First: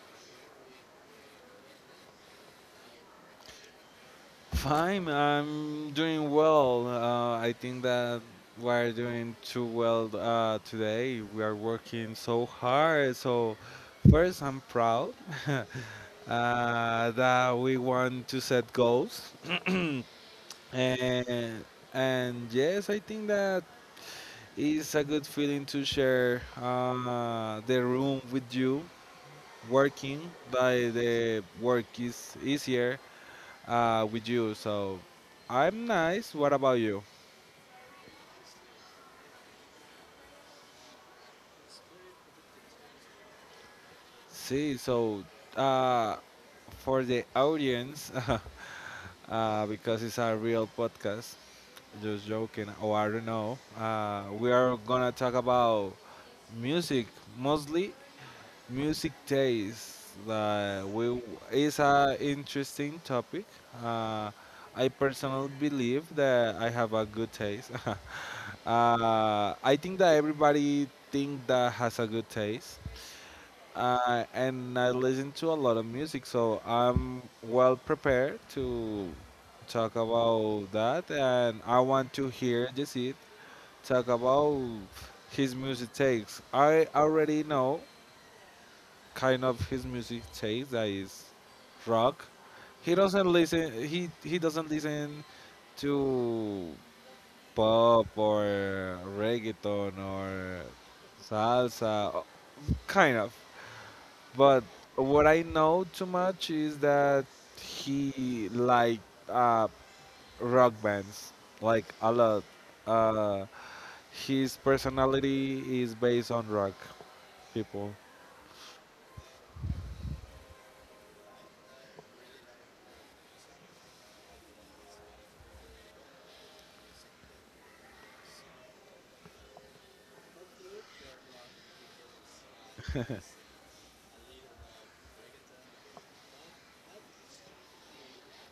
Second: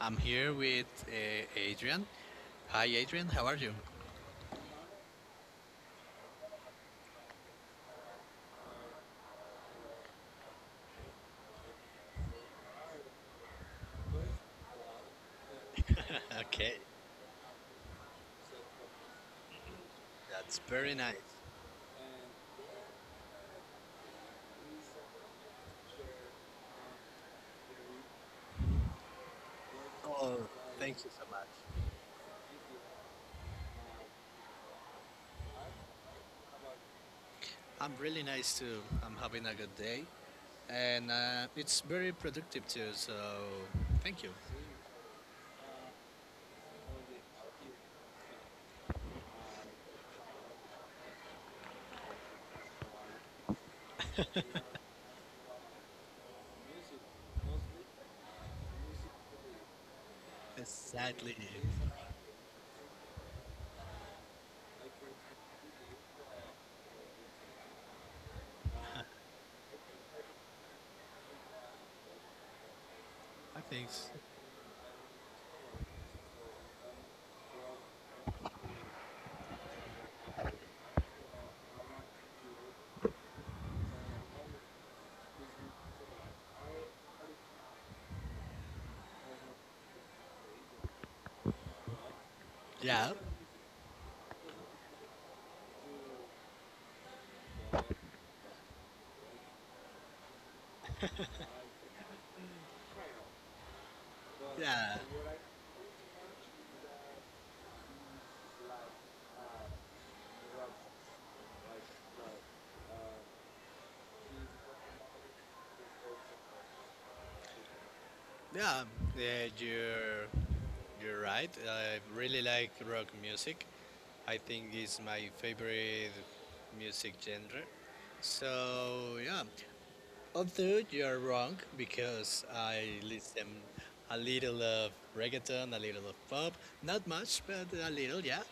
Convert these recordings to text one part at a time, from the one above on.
I'm here with Adrian. Hi, Adrian. How are you? Fine, I'm doing well. I think that we're doing too well today. We are working so hard. So, first, I'm proud. Okay, That we want to set goals. that's very nice. And, and yes, I think that it's a good feeling to share the room with you. Working Oh, by thank you so the much. work is easier with you. So, I'm nice. What about you? I'm really nice too. I'm having a good day, and it's very productive too. So, thank you. See, so uh, for the audience, because it's a real podcast, just joking, or I don't know, we are gonna talk about music, mostly music taste. Like we Exactly. is a interesting topic. Uh, I personally believe that I have a good taste. I think that everybody think that has a good taste. I Thanks. And I listen to a lot of music, so I'm well prepared to talk about that. And I want to hear Jesse talk about his music takes. I already know kind of his music taste that is rock. He Yeah, doesn't listen. He doesn't listen to pop or reggaeton or salsa. Kind of. But yeah. what I know too much is that he liked uh, rock bands, like a lot. Uh, his personality is based on rock people. Yeah, yeah, you're right. I really like rock music. I think it's my favorite music genre. So yeah, although you're wrong because I listen a little of reggaeton, a little of pop, not much, but a little, yeah.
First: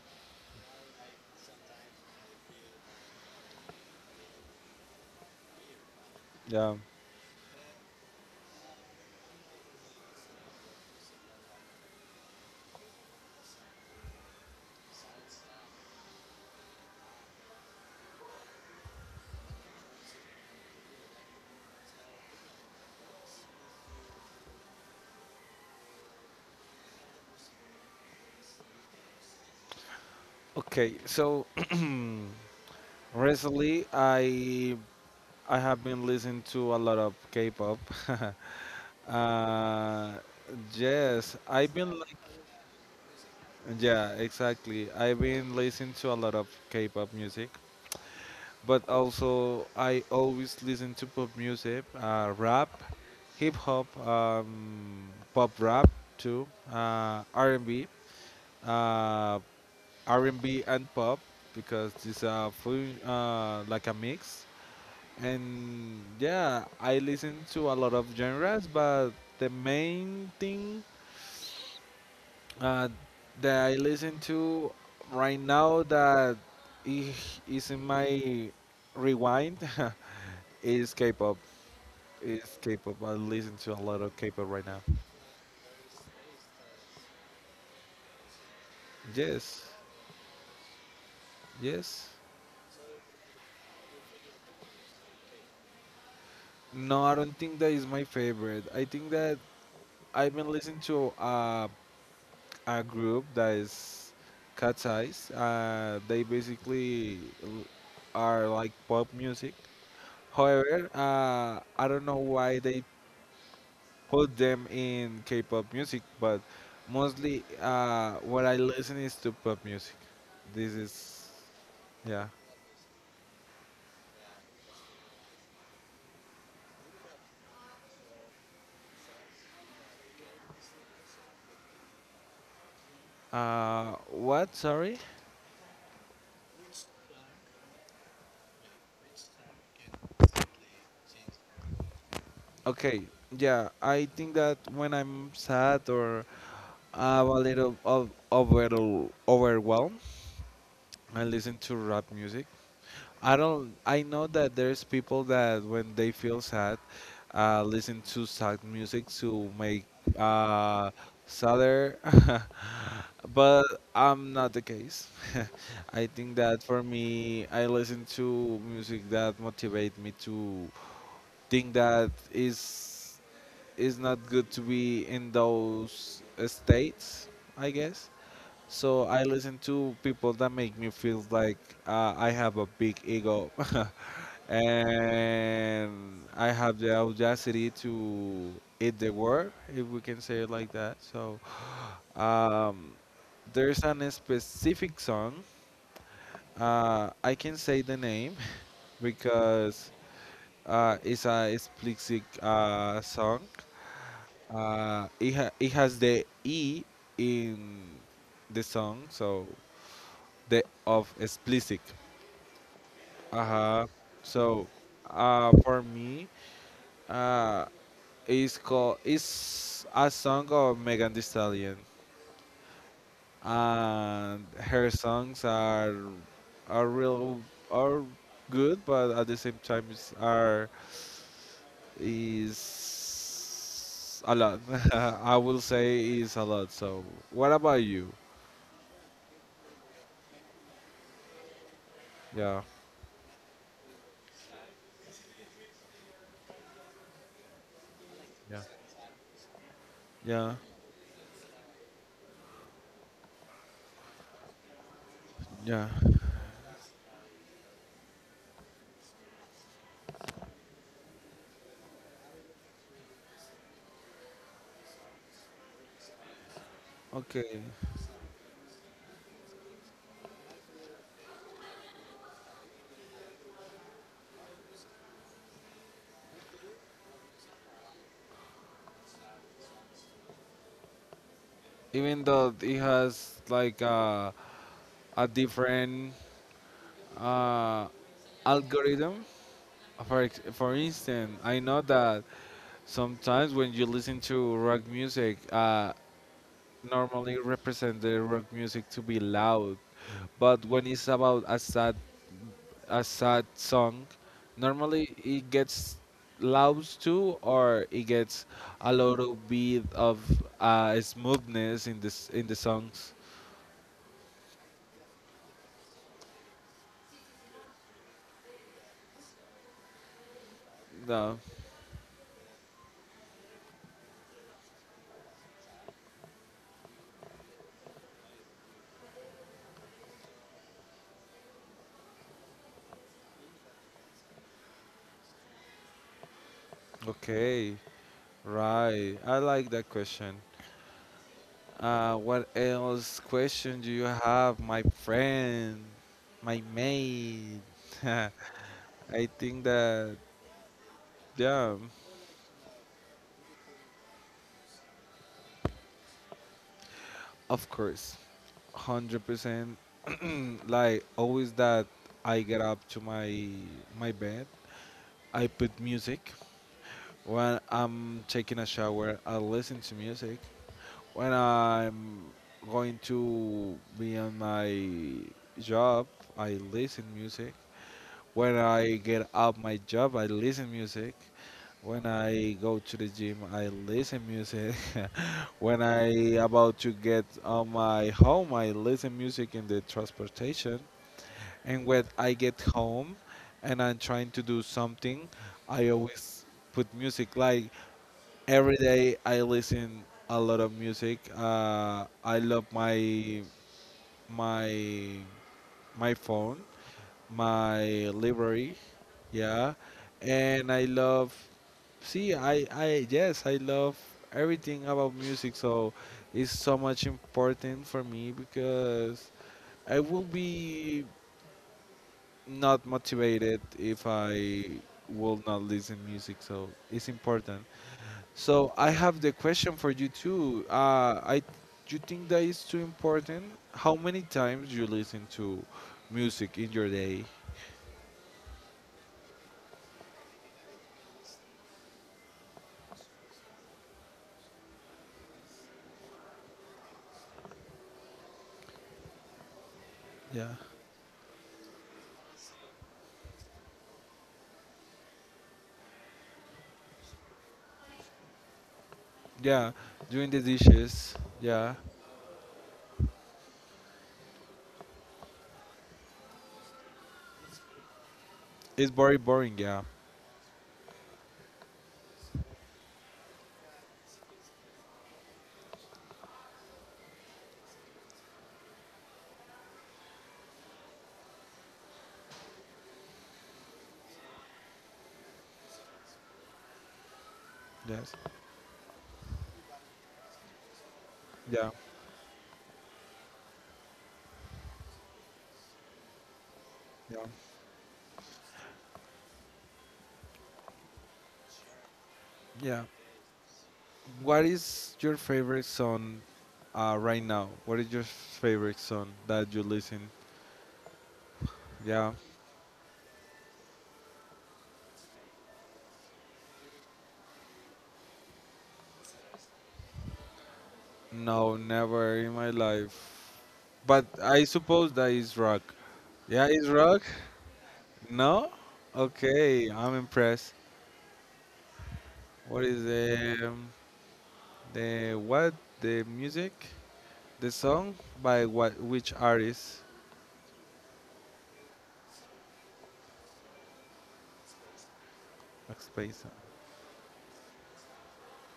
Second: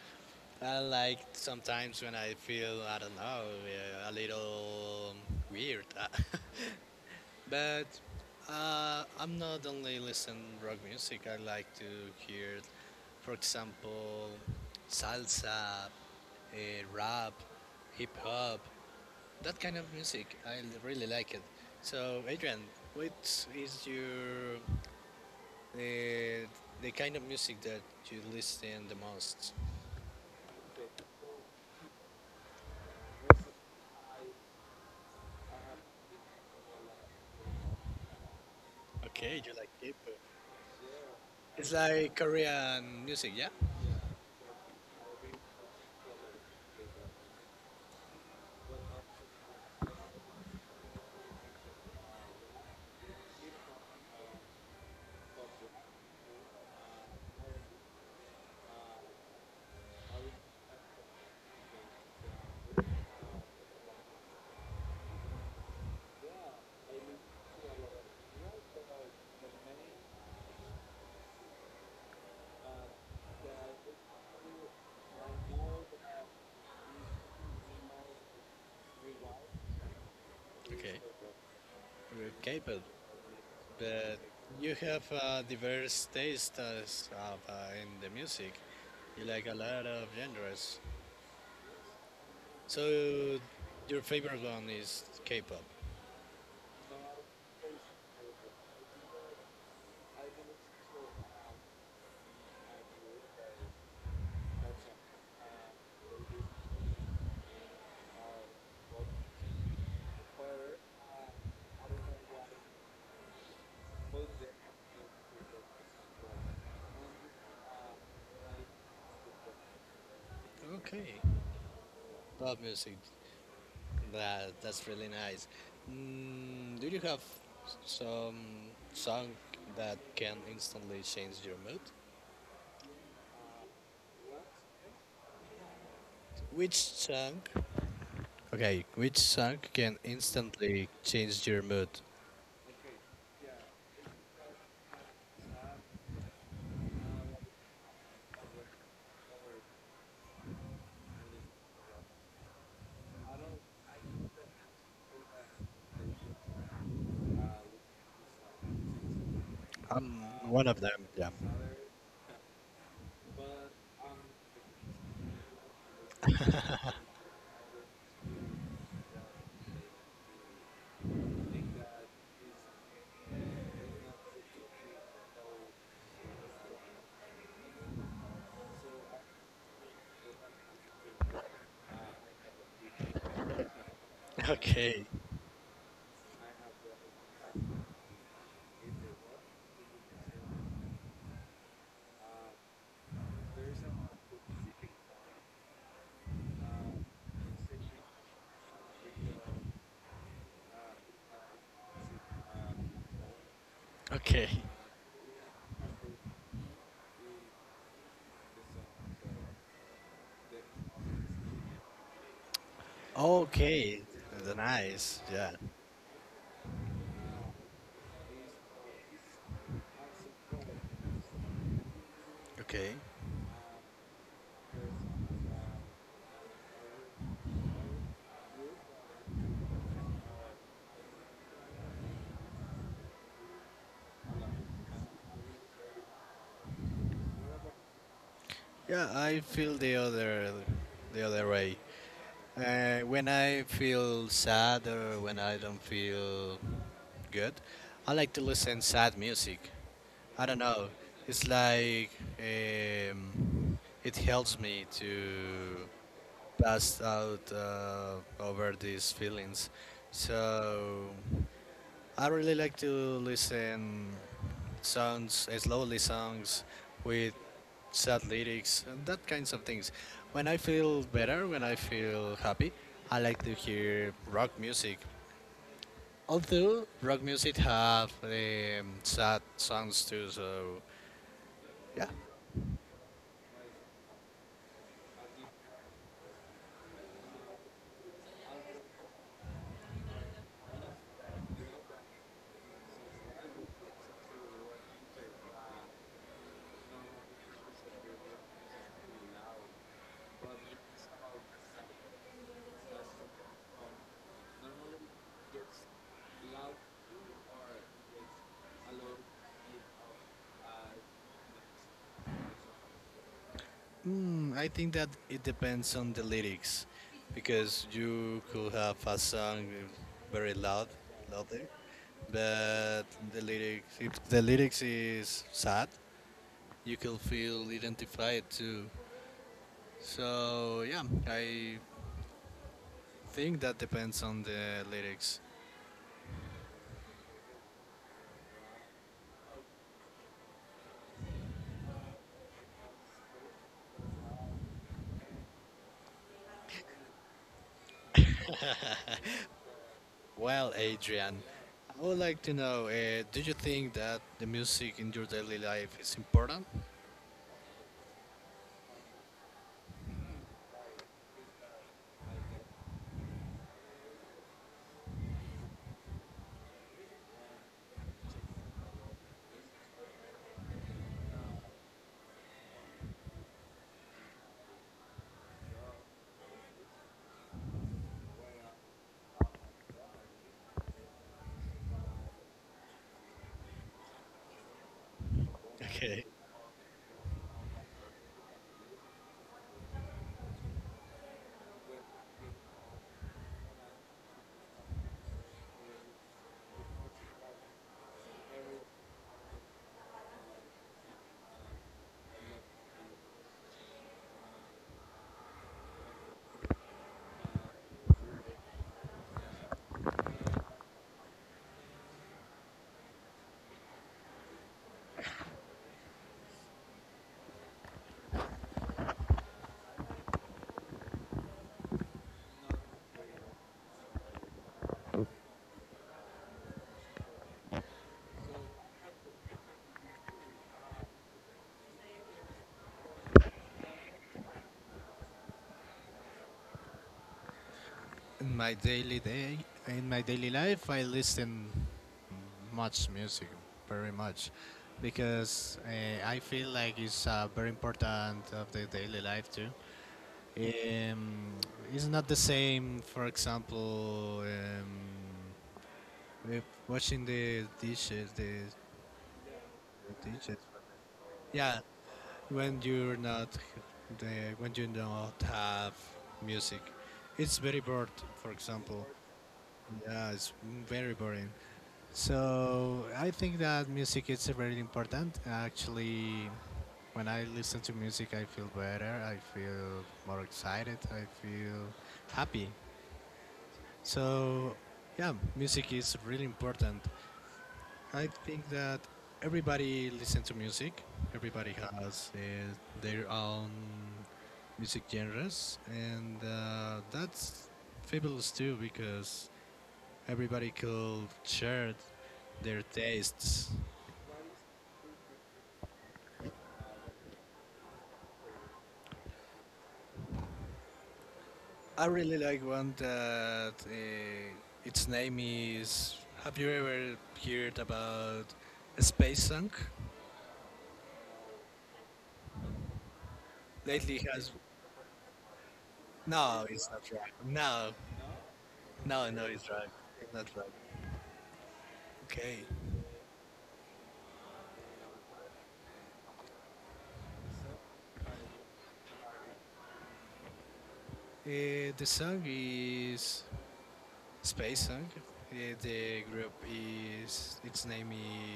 I like sometimes when I feel I don't know, a little weird. Yeah. But I'm not only listen rock music. I like to hear, for example, salsa, uh, rap, hip hop, that kind of music. I really like it. So, Adrian, what is your uh, the kind of music that you listen the most? Okay. So recently, I have been listening to a lot of K-pop. Okay, you like uh, K-pop. yes, It's I've been like like Korean music, yeah? yeah, exactly. I've been listening to a lot of K-pop music. But also I always listen to pop music, rap, hip hop, pop rap too, R&B, uh, R&B and B and pop because it's a full like a mix. And yeah, I listen to a lot of genres, but the main thing uh, that I listen to right now that i- is in my rewind is Okay. K-pop. Is K-pop. K-pop. I listen to a lot of But K-pop right you now. have a diverse taste as, in the music. You like a Yes, lot of genres. yes. So your favorite one is K-pop. No, I don't think that is my favorite. I think that I've been listening to a group that is Cat's Eyes. They basically are like pop music. However, I don't know why they put them in K-pop music, but mostly what I listen is to pop music. This Okay, is, yeah. pop music. That's really nice. Mm, do you have some song that can instantly change your mood? What? Sorry. Which song? Okay, which song can instantly change your mood? Okay. Yeah, I think that when I'm sad or I'm a little of overwhelmed, I listen to rap music. I don't. I know that there's people that when they feel sad, listen to sad music to make I'm one of uh them. Yeah. sadder, but I'm not the case. I think that for me, I listen to music that motivate me to think that is not good to be in those states, I guess. So I listen to people that make me feel like I have a big ego. Okay. And I have the audacity to eat the world if we can say it like that. So, um, there's an specific song, I can say the name because is a explicit song. Okay. It it has the E in the song, so the of explicit. Uh-huh. Okay, So nice. Yeah, for me, uh, it's called it's a song of Megan Thee Stallion, okay. and her songs are real are good, but at the same time it's- are is a lot. I will say is a lot. So, what about you? Yeah. I feel the other way. Yeah, When I feel sad or when I don't feel good, I like to listen sad music. I yeah, don't know. It's like um, it helps me to yeah. pass out over these feelings. So I really like to listen songs, slowly songs with Okay. sad lyrics and that kinds of things. When I feel better, when I feel happy, I like to hear rock music. Although rock music have sad songs too, so yeah, Even though it has like a different uh, algorithm. For instance, I know that sometimes when you listen to rock music, normally represent the rock music to be loud, but when it's about a sad song, normally it gets loud too, or it gets a little bit of smoothness in this in the songs. I think that it depends on the lyrics, because you could have a song very loud, No. louder, but the lyrics is sad, you can feel identified too, so yeah, I think that depends on the lyrics. Okay. Right. I like that question. What else question do you have, my friend, my mate? I think that Well, Adrian, yeah, I would like to know, do you think that the music in your daily life is important? of course. 100%. Like always that I get up to my bed, I put music. When I'm taking a shower, I listen to music. When I'm going to be on my job, I listen music. When I get up my job, I listen music. When I go to the gym, I listen music. When Okay. I about to get on my home, I listen music in the transportation. And when I get home and I'm trying to do something, I always put music. Like every day, I listen a lot of music. I love my my phone, my library, yeah, and I love. See, yes, I love everything about music. So it's so much important for me because I will be not motivated if I will not listen music. So it's important. So I have the question for you too. You think that is too important? How many times you listen to music in your day? In my daily day, in my daily life, I listen much music, very much, because I feel like it's very important of the daily life too. Yeah, Um, it's not the same, for example, if washing the dishes, the, yeah, doing the the dishes. dishes. Yeah. Yeah, when you're not, the when you don't have music, it's very bored. For It's example, very boring, yeah. yeah, it's very boring. So I think that music is very important. Actually, when I listen to music, I feel better. I feel more excited. I feel happy. So yeah, music is really important. Yes. I think that everybody listens to music. Yeah. Everybody has their own music genres, and Yeah. that's fabulous too because everybody could share Yeah. their tastes. What is your favorite song right now? What is your favorite song that you listen? I Yeah. really like one that its name is. Have you ever heard about Space Sunk? No, never in my life. But Lately I has. suppose that is rock. Yeah, it's No, it's rock. not right. No, No? no, no, it's Okay, right. I'm It's not impressed. right. What Okay. is the what the music? The song by what which artist? The song is space song. The, Explain. the group is its name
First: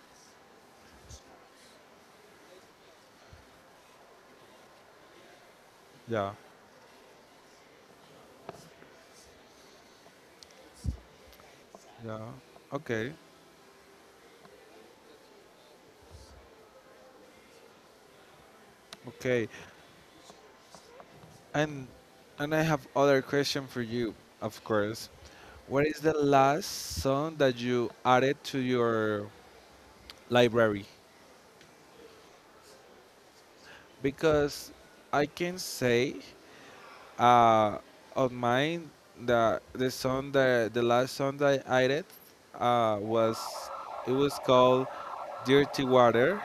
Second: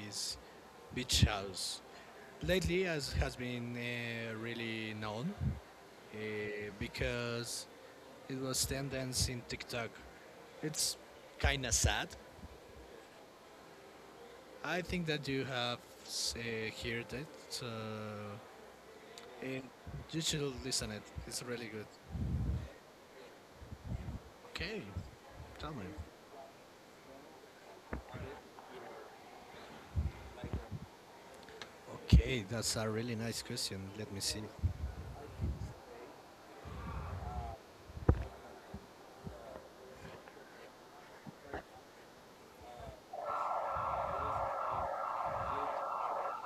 is Beach House. Lately, as has been really known uh, Yeah. because it was tendance in TikTok. It's kind of sad. Yeah. Okay. I think that you have uh, heard it, so Okay. and you should listen it. It's really good. And and I have other question for you, of Okay, course. tell me. What is the last song that you added to your library? Okay, that's a really nice question. Let me see. Because I can say uh of mine the last song that I added was it was called Dirty Water.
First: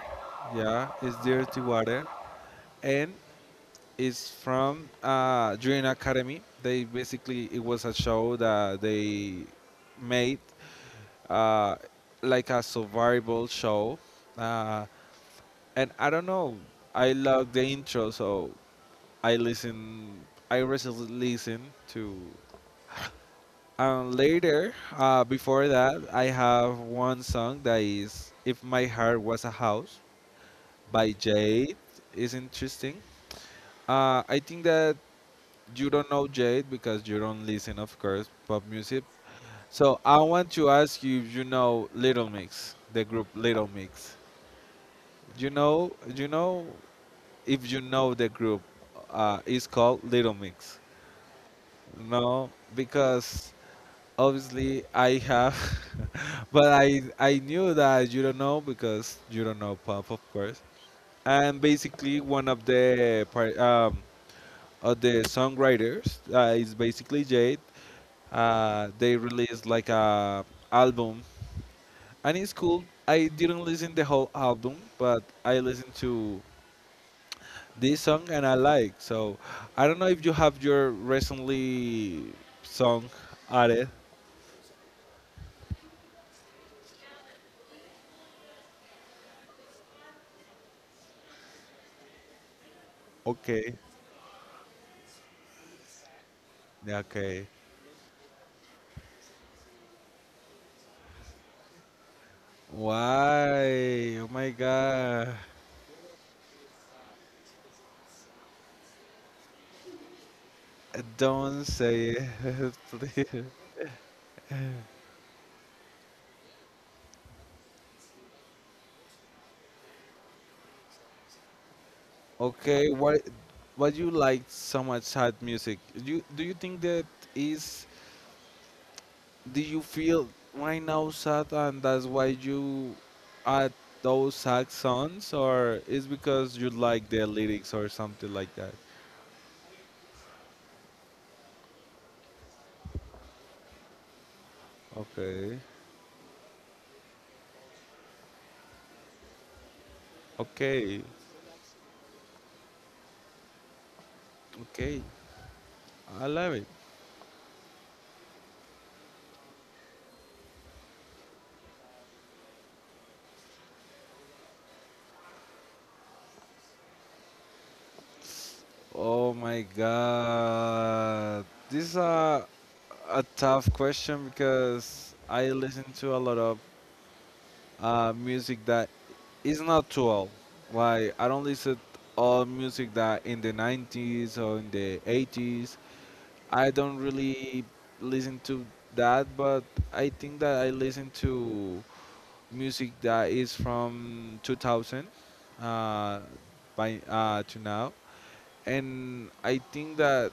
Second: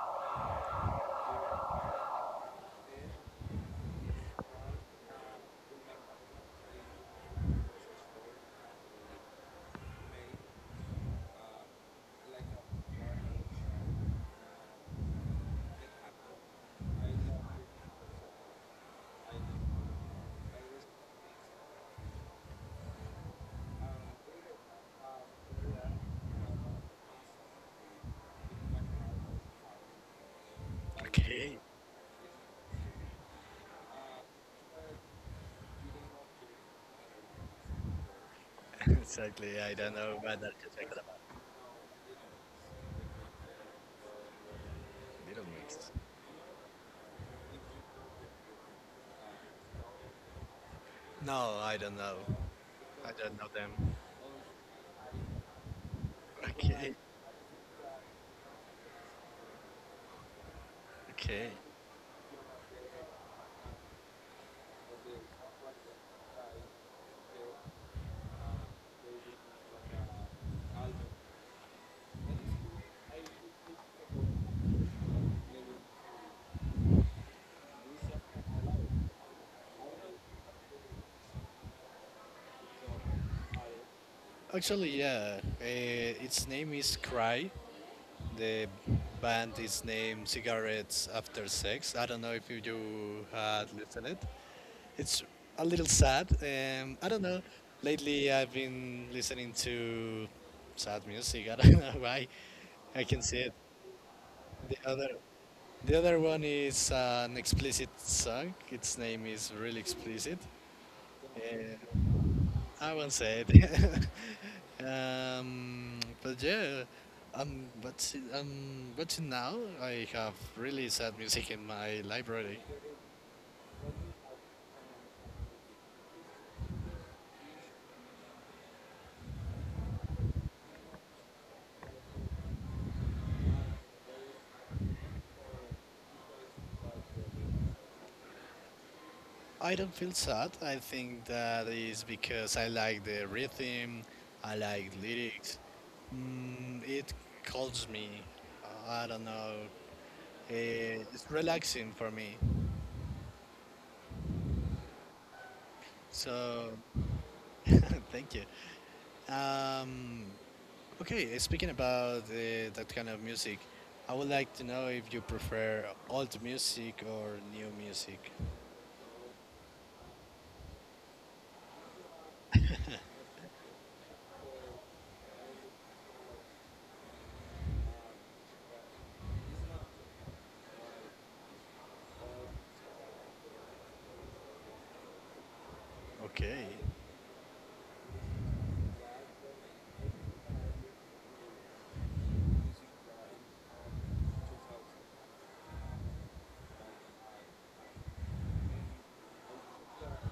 Yeah, it's Dirty Water. And is from Dream Academy. They basically it was a show that they made uh, like a survival show, uh, and I don't know. I love the intro, so I listen. I recently listen to. And later, before that, I have one song that is "If My Heart Was a House" by Okay. Jade. Is interesting. I think that you don't know Jade because you don't listen, of course, pop music. Exactly. I don't So know I whether want to to talk ask about you if out. you know Little Mix, the group Little Mix. Little Mix. You know if you know the group is called Little Mix. No, I don't know. No, I don't know because them. obviously I have, but Okay. I knew that you don't know because you don't know pop, of course. Okay. And basically, one of the par- of the songwriters is basically Jade. They released like a album, and it's cool. I didn't listen the whole album, but I listened to this song, and I like. So I don't know if you have your recently song added. Actually, yeah. Its name is Cry. The band is named Cigarettes After Sex. I don't know if you do had Okay, listened it. It's a little sad. yeah, I don't know. okay. Lately, I've been listening to sad music. I don't know why. I can see it. Why oh my The other, god, the other one is an explicit song. Its name is really explicit. don't Uh, say it. I won't Please. say it. But yeah, but now I have really sad music in my library. Okay, what you like so much sad music, do you think that is do you feel right now sad, and that's why you add those sad songs, or is because you like the lyrics or something like that? I don't feel sad. I think that is because I like the rhythm, I like Okay. lyrics. Mm, it calms me. I don't know. Okay. It's relaxing for me. Okay. I love it. So, thank you. Um, okay, speaking about that kind of music, I would like to know if you prefer old music or new music. Oh my god, this is a tough question because I listen to a lot of music that is not too old. Like I don't listen all music that in the 90s or in the 80s. Okay, I don't really listen to that, but I think that I listen to music that is from 2000 uh, by to now, and I think that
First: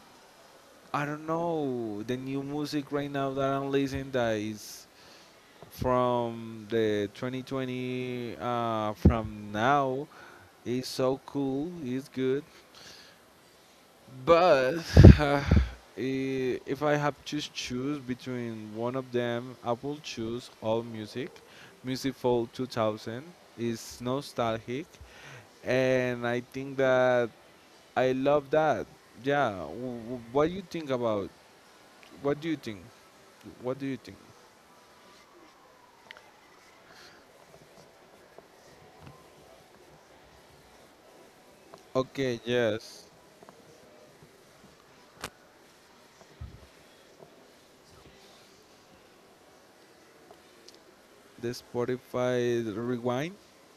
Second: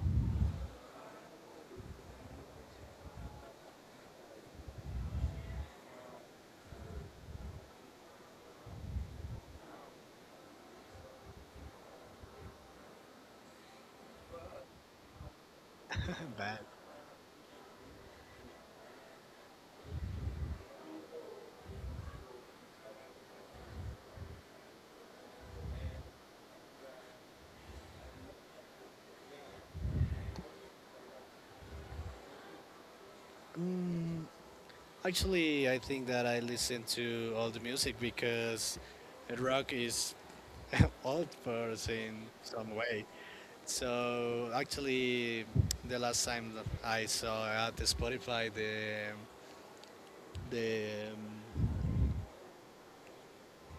I don't know the new music right now that I'm listening that is from the 2020 from now is so cool. It's good. But uh, bad. If I have to choose between one of them, I will choose all music. Music for 2000 is nostalgic, and I think that I love that. Yeah, what do you think about? What do you think? What do you think? Mm, Actually, I think that I listen to all the music because rock is old person in Okay, some way. yes, So actually, the last time that I saw at the Spotify the the um, Spotify rewind.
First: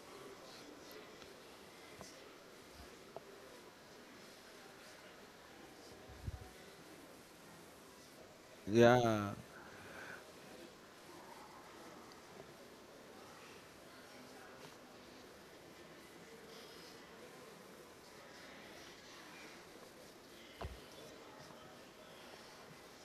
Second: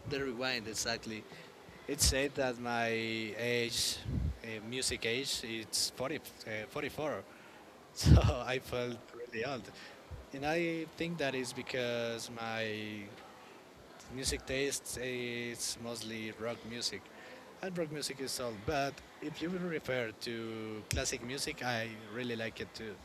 the rewind exactly, it said that music age, it's 40, 44. So I felt Yeah. really old, and I think that is because my music tastes—it's mostly rock music, and rock music is all. But if you refer to classic music, I really like it too. Oh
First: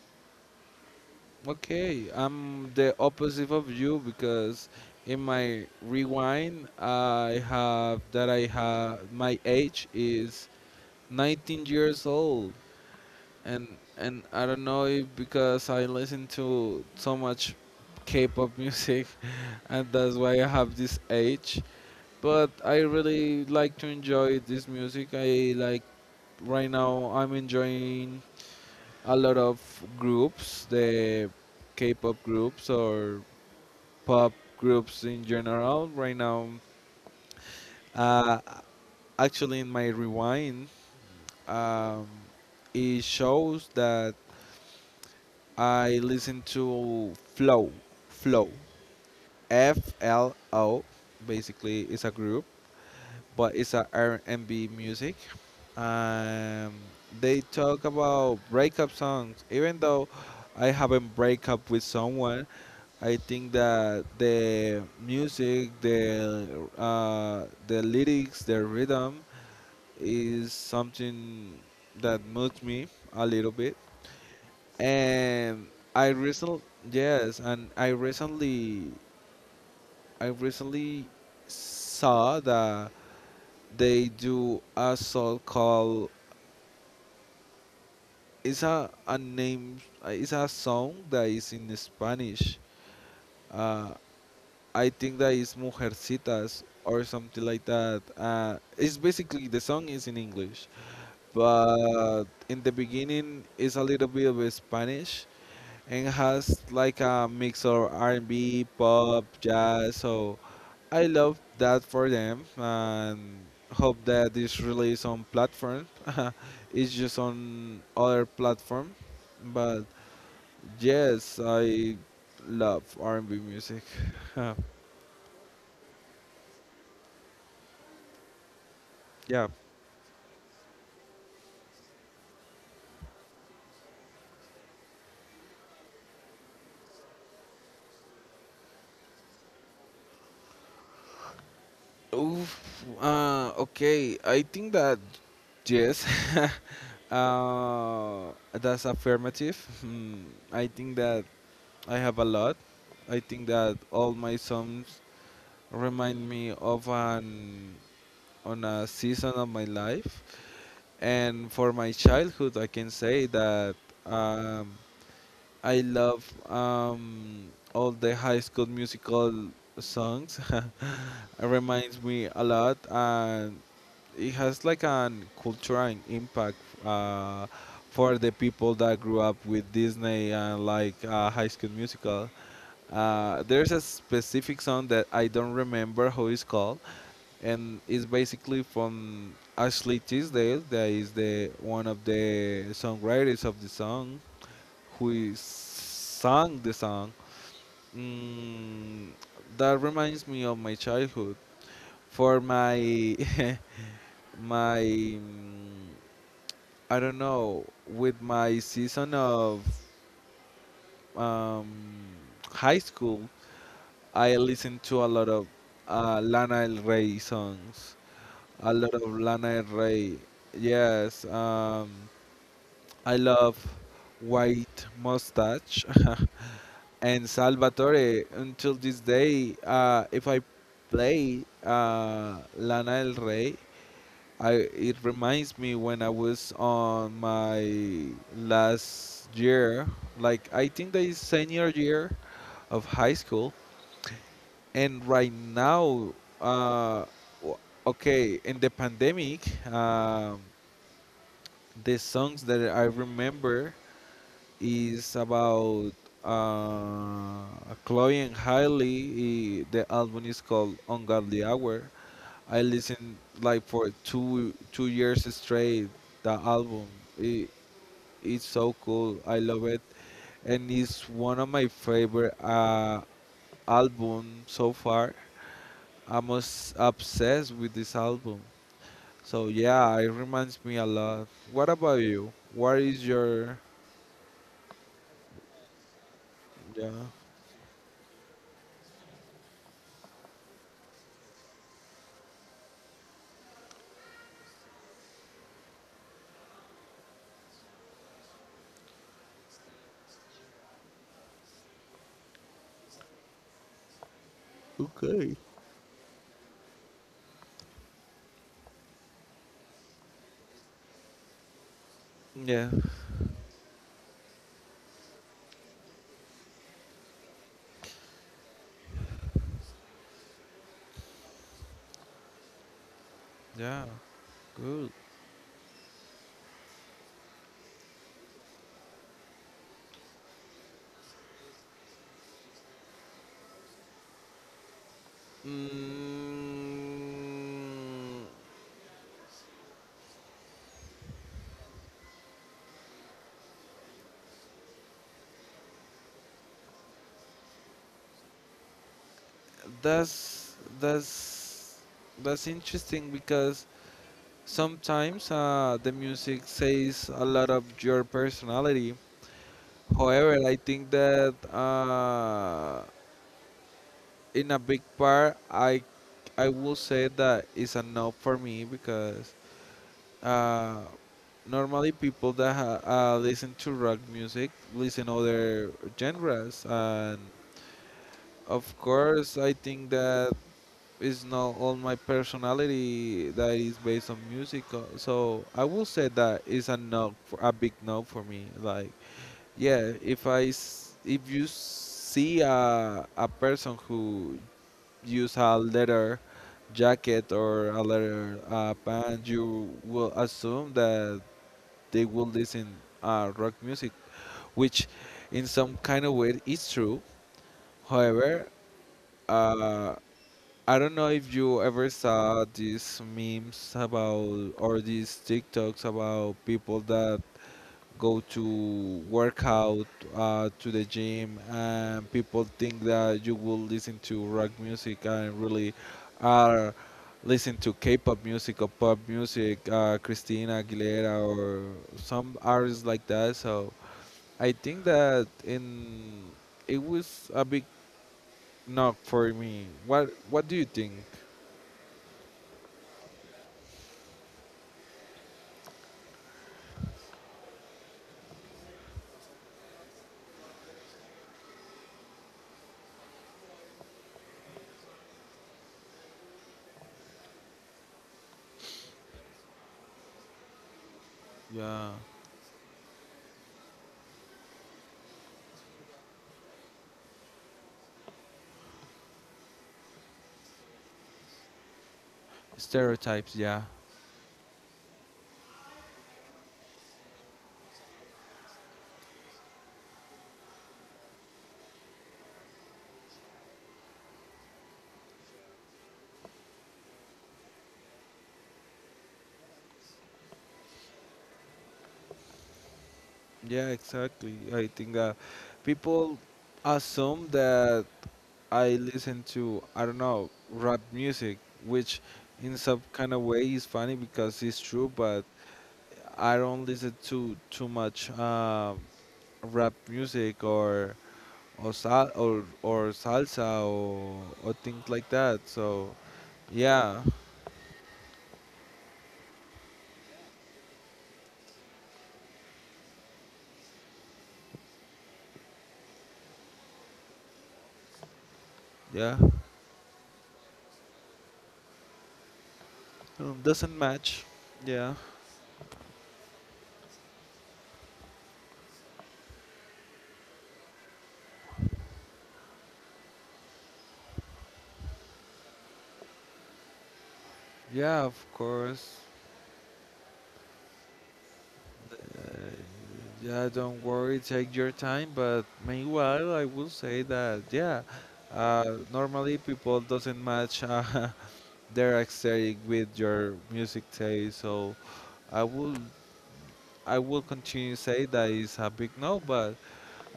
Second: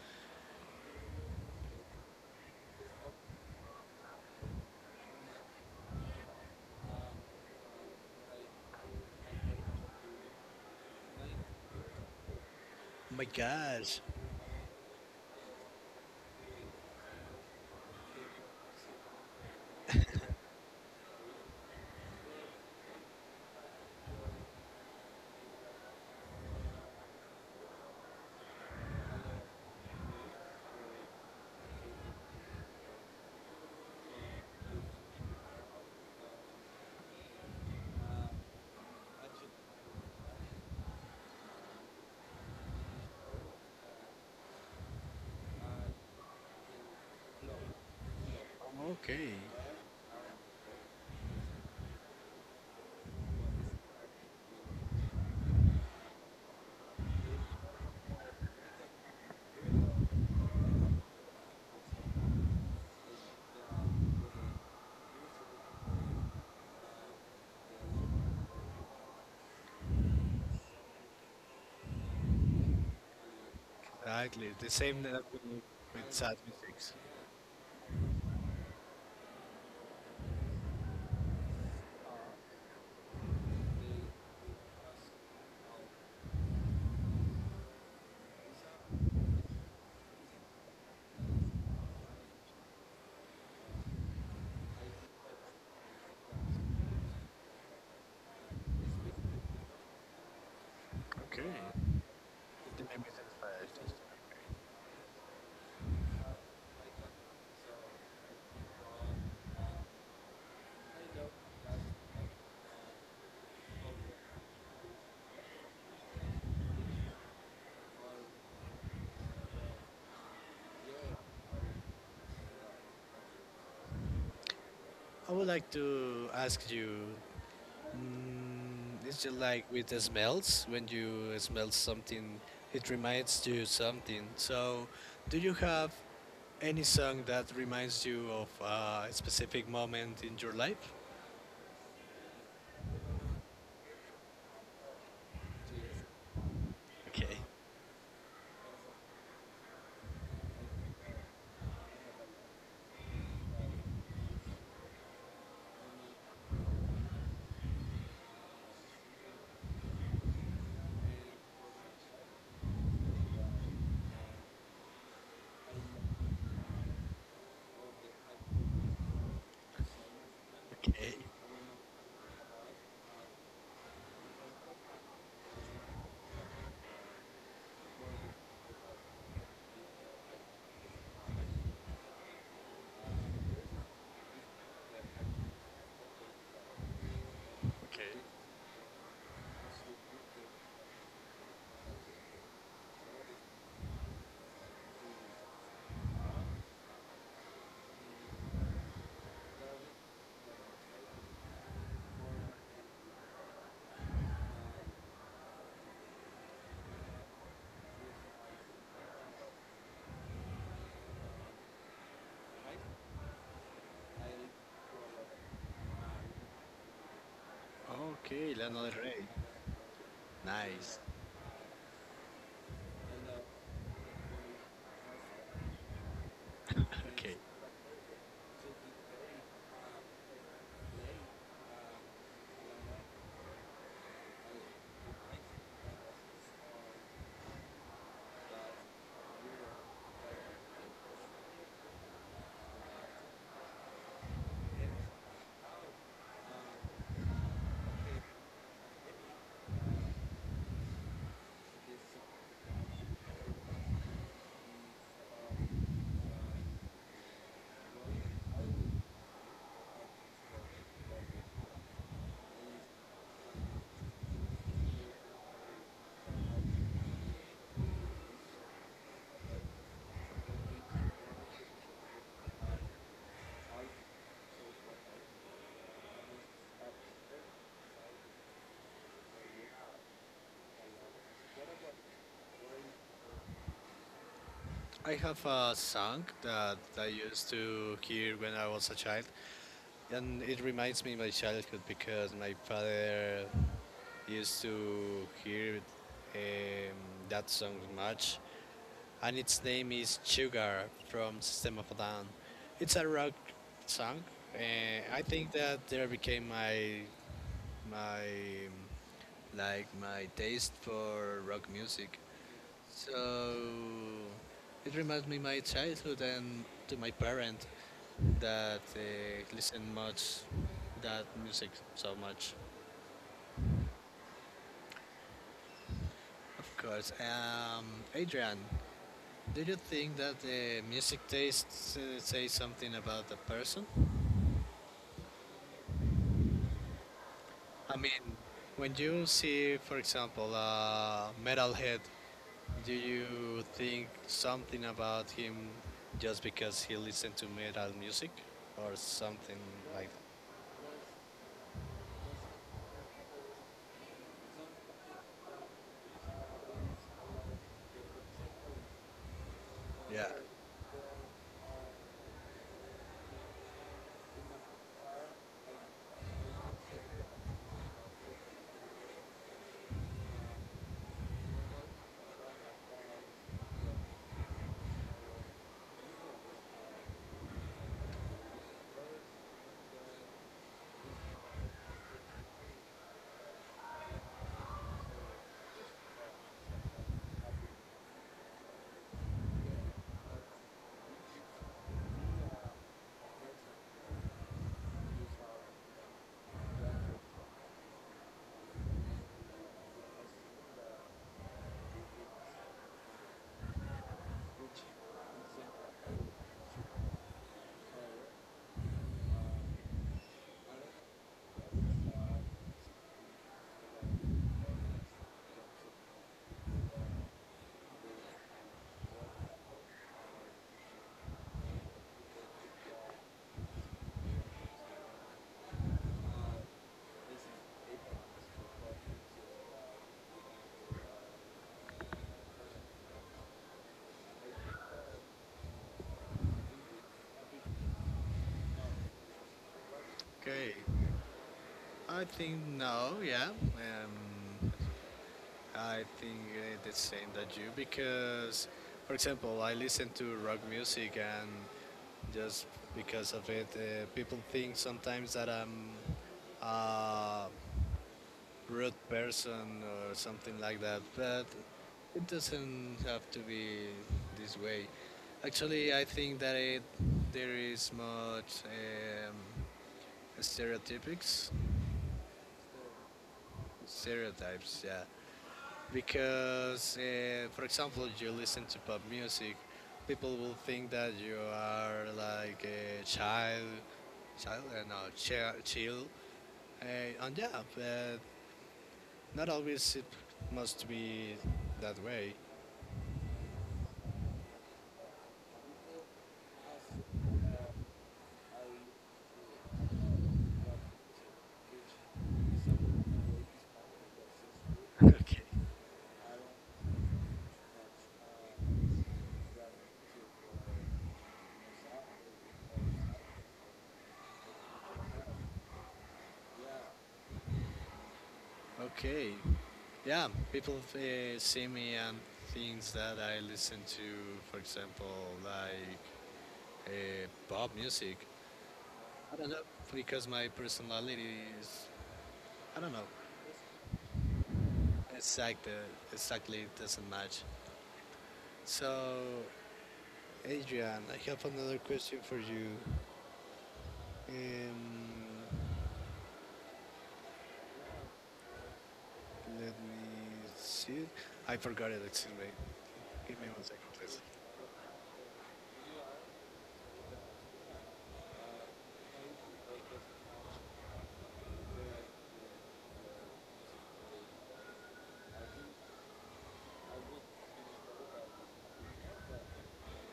Okay, I'm the opposite of you because in my rewind, I have that I have my age is 19 years old, my and gosh, I don't know if because I listen to so much K-pop music, and that's why I have this age. But I really like to enjoy this music. I like right now. I'm enjoying a lot of groups, the K-pop groups or pop groups in general. Right now, uh, actually, in my rewind, um, it shows that I listen to Flow, okay, FLO. Basically, it's a group but it's a R&B music. Um, they talk about breakup songs. Even though I haven't break up with someone, I think that the music, the lyrics, the rhythm is something that moves me a little bit. exactly the same that And with I sad recently, music. yes, and I recently, I recently saw that they do a song called it's a name. It's a song that is in spanish, uh, I think that is mujercitas or something like that. Uh, it's basically the song is in english, Okay, but in the the name is beginning inspired. it's a little bit of spanish, and has like a mix of R&B, pop, jazz. So I love that for them and hope that this release on platform. it's just on other platform, but yes, I love R&B music. I would like to ask you, is it Yeah. like with the smells? When you smell something, it reminds you something. So, do you have any song that reminds you of a specific moment in your life? Okay. I think that yes. Okay, That's affirmative. Hmm, I think that I have a lot. I think that all my songs remind me of an on a season of my life. And for my childhood, I can say that um, I love um, all the High School Musical songs. okay, It reminds me a lot, and it has like an cultural impact uh, for the people that grew up with Disney and like High School Musical. There's a specific song that I don't remember how it's called, and it's okay. basically from Ashley Tisdale, that is the one of the songwriters of the song who sang the song, mm, that reminds me of my childhood. For my my I don't know with my season of um, high school, I listened to a lot of Lana Del Rey songs, Okay, a Lana Del lot of Rey. Lana Del Rey. Nice. Yes. I love White Mustache and Okay. Salvatore. Until this day, if I play Lana Del Rey, it reminds me when I was on my last year, like I think that is senior year of high school. And right now, uh, w- okay, in the pandemic, um, the songs that I remember is about uh, Chloe and Hailey. The album is called Ungodly Hour. I listened like for two years straight. The album it, it's so cool. I love it, and it's one of my favorite album so far. Obsessed with this album. So yeah, it reminds me a lot. What about you? What is your? I have a song that Yeah. I used to hear when I was a child. And it reminds me of my childhood because my father used to hear um, that song much, and its name is Sugar from System of a Down. It's a rock song, and I Okay. think that there became my um, my taste for rock music. Yeah. So it reminds me my childhood and to my parent that listen much that music so much. Yeah. Cool. Of course. Adrian, do you think that the music tastes say something about the person? I Mm, mean, when you see, for example, a metalhead, do you think something about him just because he listened to metal music or something like that? that's that's that's interesting because sometimes the music says a lot of your personality. Yeah. However, I think that in a big part, I will say that it's a no for me because uh, normally people that listen to rock music listen other genres and of course, I think that is not all my personality that is based on music. So I will say that is a no, for, a big no for me. Like, yeah, if I s- if you see a person who use a leather jacket or a leather pants, you will assume that they will listen rock music, which in some kind of way is true. However, uh, I don't know if you ever saw these memes about or these TikToks about people that go to workout to the gym and people think that you will listen to rock music and really are listen to K-pop music or pop music, Christina Aguilera or some artists like that. So I think that in it was a big knock for me. What do you Okay. think? I think no. Yeah. I think the same that you because, for example, I listen to rock music and just because of it, people think sometimes that I'm a rude person or something like that. But Yeah. it doesn't have to be this way. Actually, I think that there is much stereotypics. Stereotypes, yeah. Stereotypes, yeah. Because, for example, you listen to pop music, people will think that you are like a child, no, chill. And yeah, but not always it must be that way. Yeah, exactly. I think that people assume that I listen to, I don't know, rap music, which in some kind of way is funny because it's true, but Okay. I don't listen to too much rap music or salsa or things like that. So yeah, Okay. Yeah, people see me and things that I listen to, for example, like pop music. yeah, I don't know because my personality is I don't know doesn't match. Yeah, exact uh, exactly it doesn't match. So, Adrian, I have another question for you. Um, yeah, of course. let me see. I forgot it. Excuse me. Give Yeah, me one don't second, worry, please. take your time. But meanwhile, I will say that yeah, normally people doesn't match their aesthetic with your music taste. So I will I will continue say that is a big no, but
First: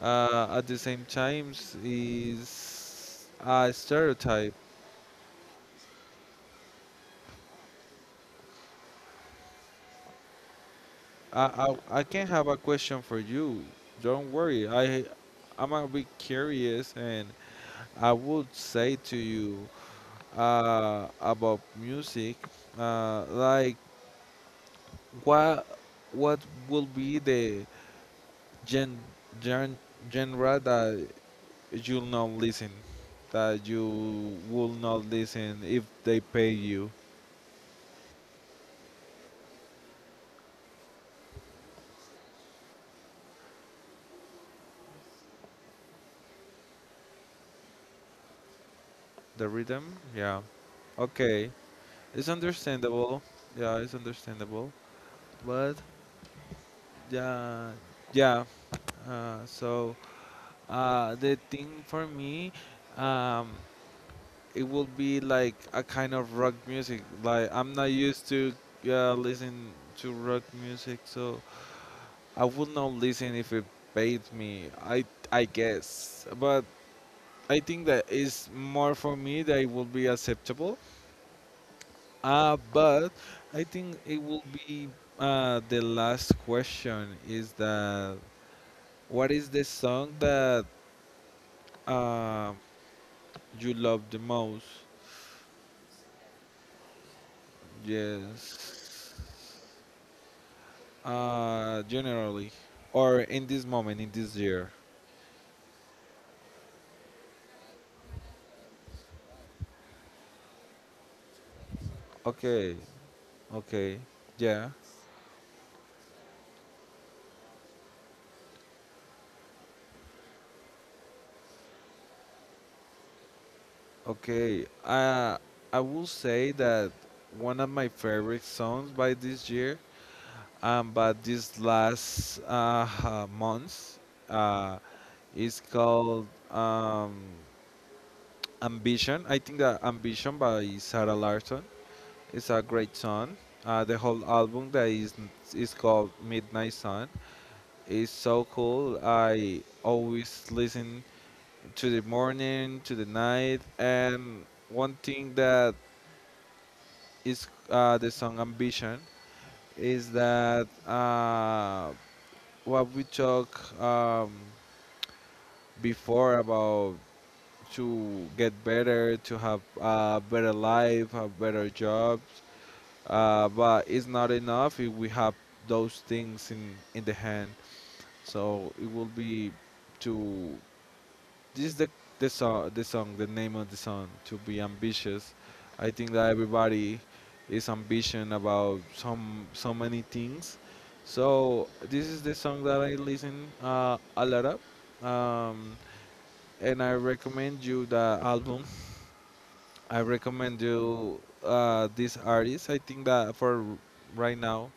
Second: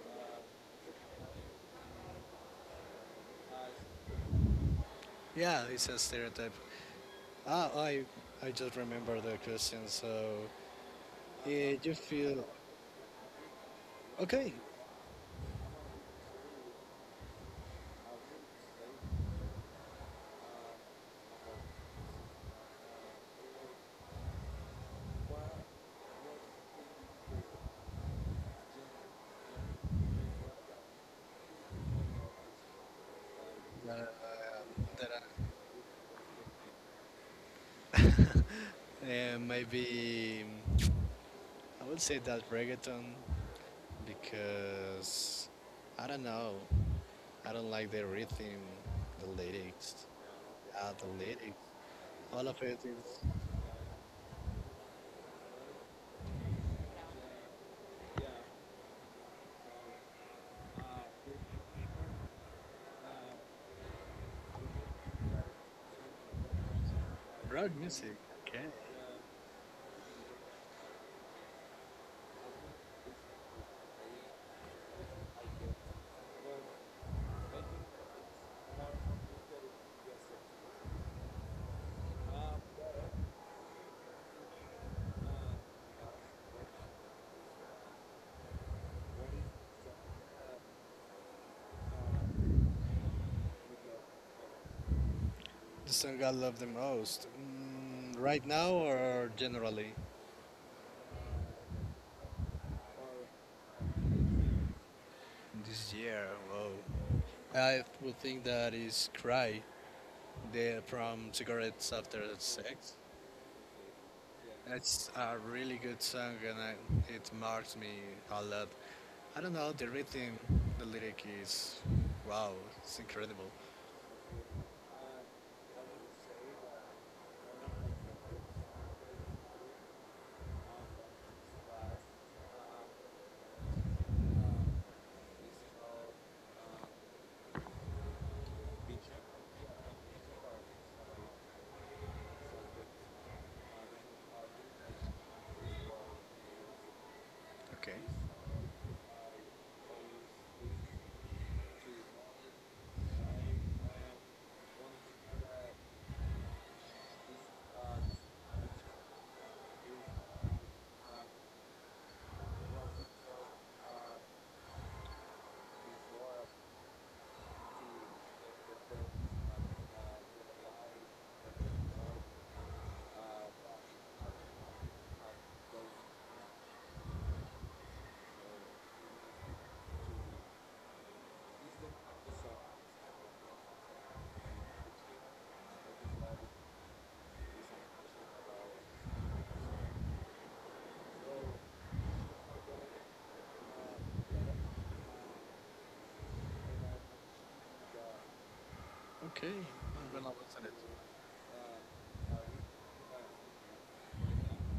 at the same time is a stereotype. Yeah, it's a stereotype. Ah, I just remember the question. So I, yeah, you I I can feel have a question for you. Don't okay? worry, I I'm a bit curious and I would say to you about music, like what what will be the gen, gen genre that you'll not listen, that you Uh, will not that listen if they pay you I- maybe I would say that reggaeton because I don't know. I don't like the rhythm, the the rhythm? lyrics, Yeah, ah, the okay, lyrics. it's All of it is understandable. Yeah, it's understandable. But yeah, yeah. Uh, so the thing for me. Um, it will be like a kind of rock music. Like rock I'm not music. used to Okay. Listen to rock music, so I would not listen if it paid me. I guess, but I think that is more for me that it will be acceptable. But I think it will be the last question is that what is the song that uh, you love the most? The song I love the most, right now Yes. or generally? Generally, or in this moment, in this year. This year, whoa. I would think that is Cry, from Cigarettes After Okay, Sex. okay, yeah, It's a really good song and it marks me a lot. I don't know the rhythm, the lyric is wow, it's incredible. okay. I will say that one of my favorite songs by this year, but this last month, uh, is called Ambition. I think that Ambition by Sarah Larson is a great song. The whole album that is called Midnight Sun. Okay, It's so cool. I always listen to the morning, to the night, and one thing that is the song Ambition is that what we talk before about to get better, to have a better life, have better jobs, but it's not enough if we have those things in the hand. So it will be to this is the song, the song, the name of the song. To be ambitious, I think that everybody is ambition about some so many things. So this is the song that I listen a lot of, um, and I recommend you the album. okay, I I'm gonna recommend listen it. you this artist. I think that for right now,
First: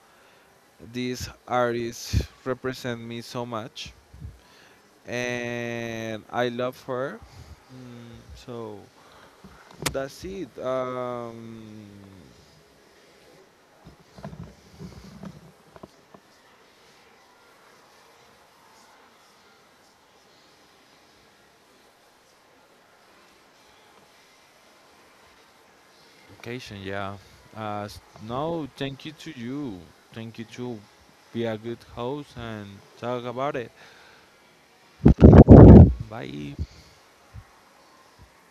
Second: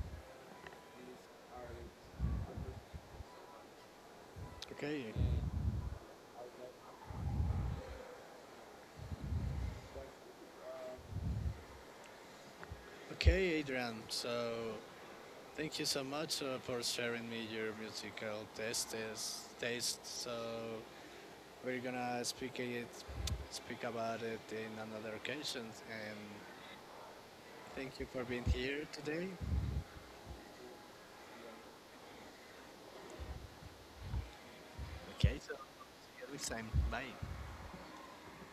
this artist represent me so much, Okay, and I love her. So that's it. Okay, Adrian. So thank you so much for sharing me your musical tastes. Taste. So we're gonna speak about it in another occasion. And Vacation, yeah. Uh, thank s- you for being no, here thank you today. to you. Thank you to be a good host and talk about it. Okay, so see you next Bye. time. Bye.